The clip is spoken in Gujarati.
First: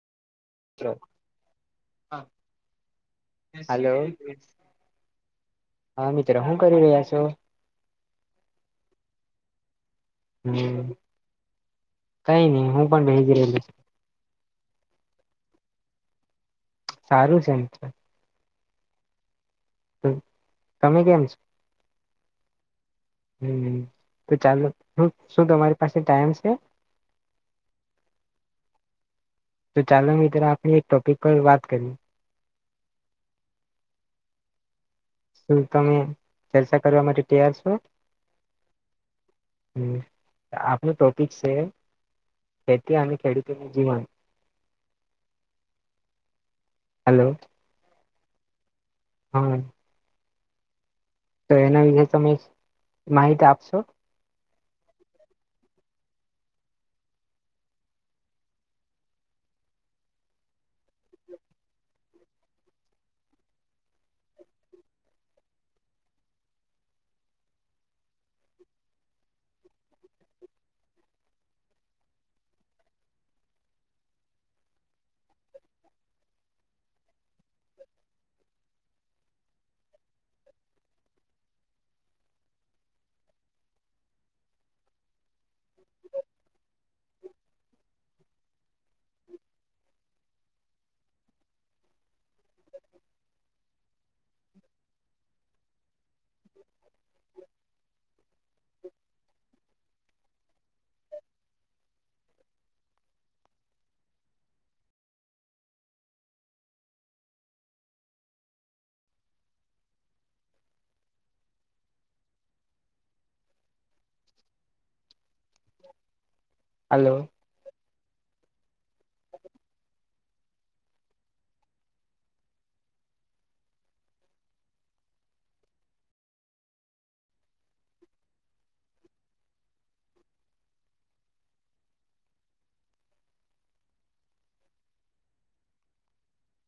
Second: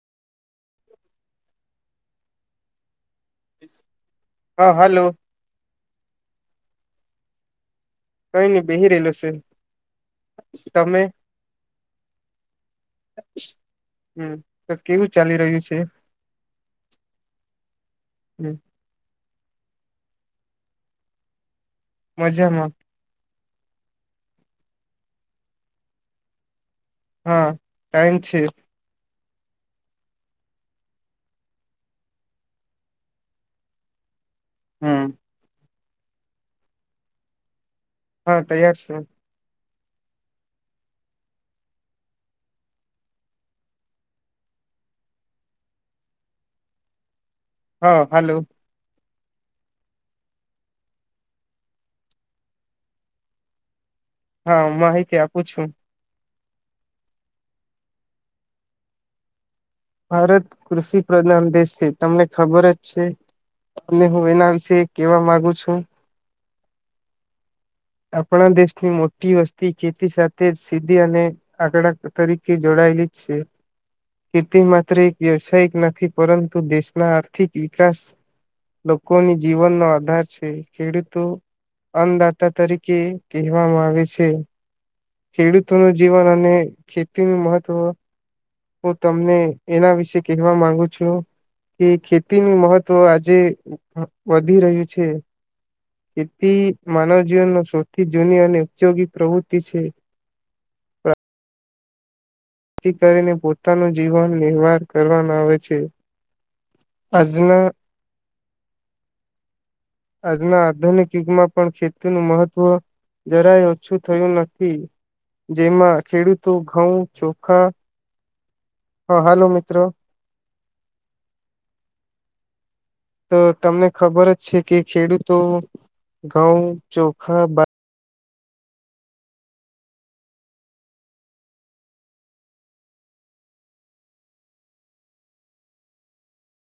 હલો હા હાલો હ મિત્રો શું કરી રહ્યા છો કઈ નહી બેહી રહેલો સે હમ કઈ નહી હું પણ બેહી જ રહેલ હમ તો કેવું ચાલી રહ્યું છે સારું છે એમ તો હમ હમ તમે કેમ છો મજામાં હમ તો ચાલો શું શું તમારી પાસે ટાઈમ છે હા ટાઈમ છે તો ચાલો મિત્રો આપણે એક ટોપિક પર વાત કરીએ હમ શું તમે ચર્ચા કરવા માટે તૈયાર છો હા તૈયાર છું હ આપનો ટોપિક છે ખેતી અને ખેડૂતોનું જીવન હલો હા હાલો હમ તો એના વિશેે તમે માહિતી આપશો હા માહિતી આપું છું ભારત કૃષિ પ્રધાન દેશ છે તમને ખબર જ છે અને હું એના વિશે કેવા માંગુ છું આપણા દેશની મોટી વસ્તી ખેતી સાથે જ સીધી અને આકડા તરીકે જોડાયેલી જ છે ખેતી માત્ર એક વ્યવસાયિક નથી પરંતુ દેશના આર્થિક વિકાસ લોકોની જીવનનો આધાર છે ખેડૂતો અંધ દાખલા તરીકે કહેવામાં આવે છે ખેડૂતો ન જીવન અને ખેતીનું મહત્વ હું તમને એના વિશે કહેવા માંગુ છું કે ખેતીનું મહત્વ આજે વધી રહ્યું છે ખેતી માનવ જીવનમાં સૌથી જૂની અને ઉપયોગી પ્રવૃત્તિ છે જેથી કરીને પોતાનું જીવન નિર્વાહર કરવામાં આવે છે અજ ના આજના આધુનિક યુગમાં પણ ખેતી નુ મહત્વ જરાય ઓછું થયું નથી જેમાં ખેડૂત તું ઘઉં હલો ચોખા હા હાલો મિત્રો તો તમને ખબર જ છે કે ખેડૂતો ઘઉ ચોખા બા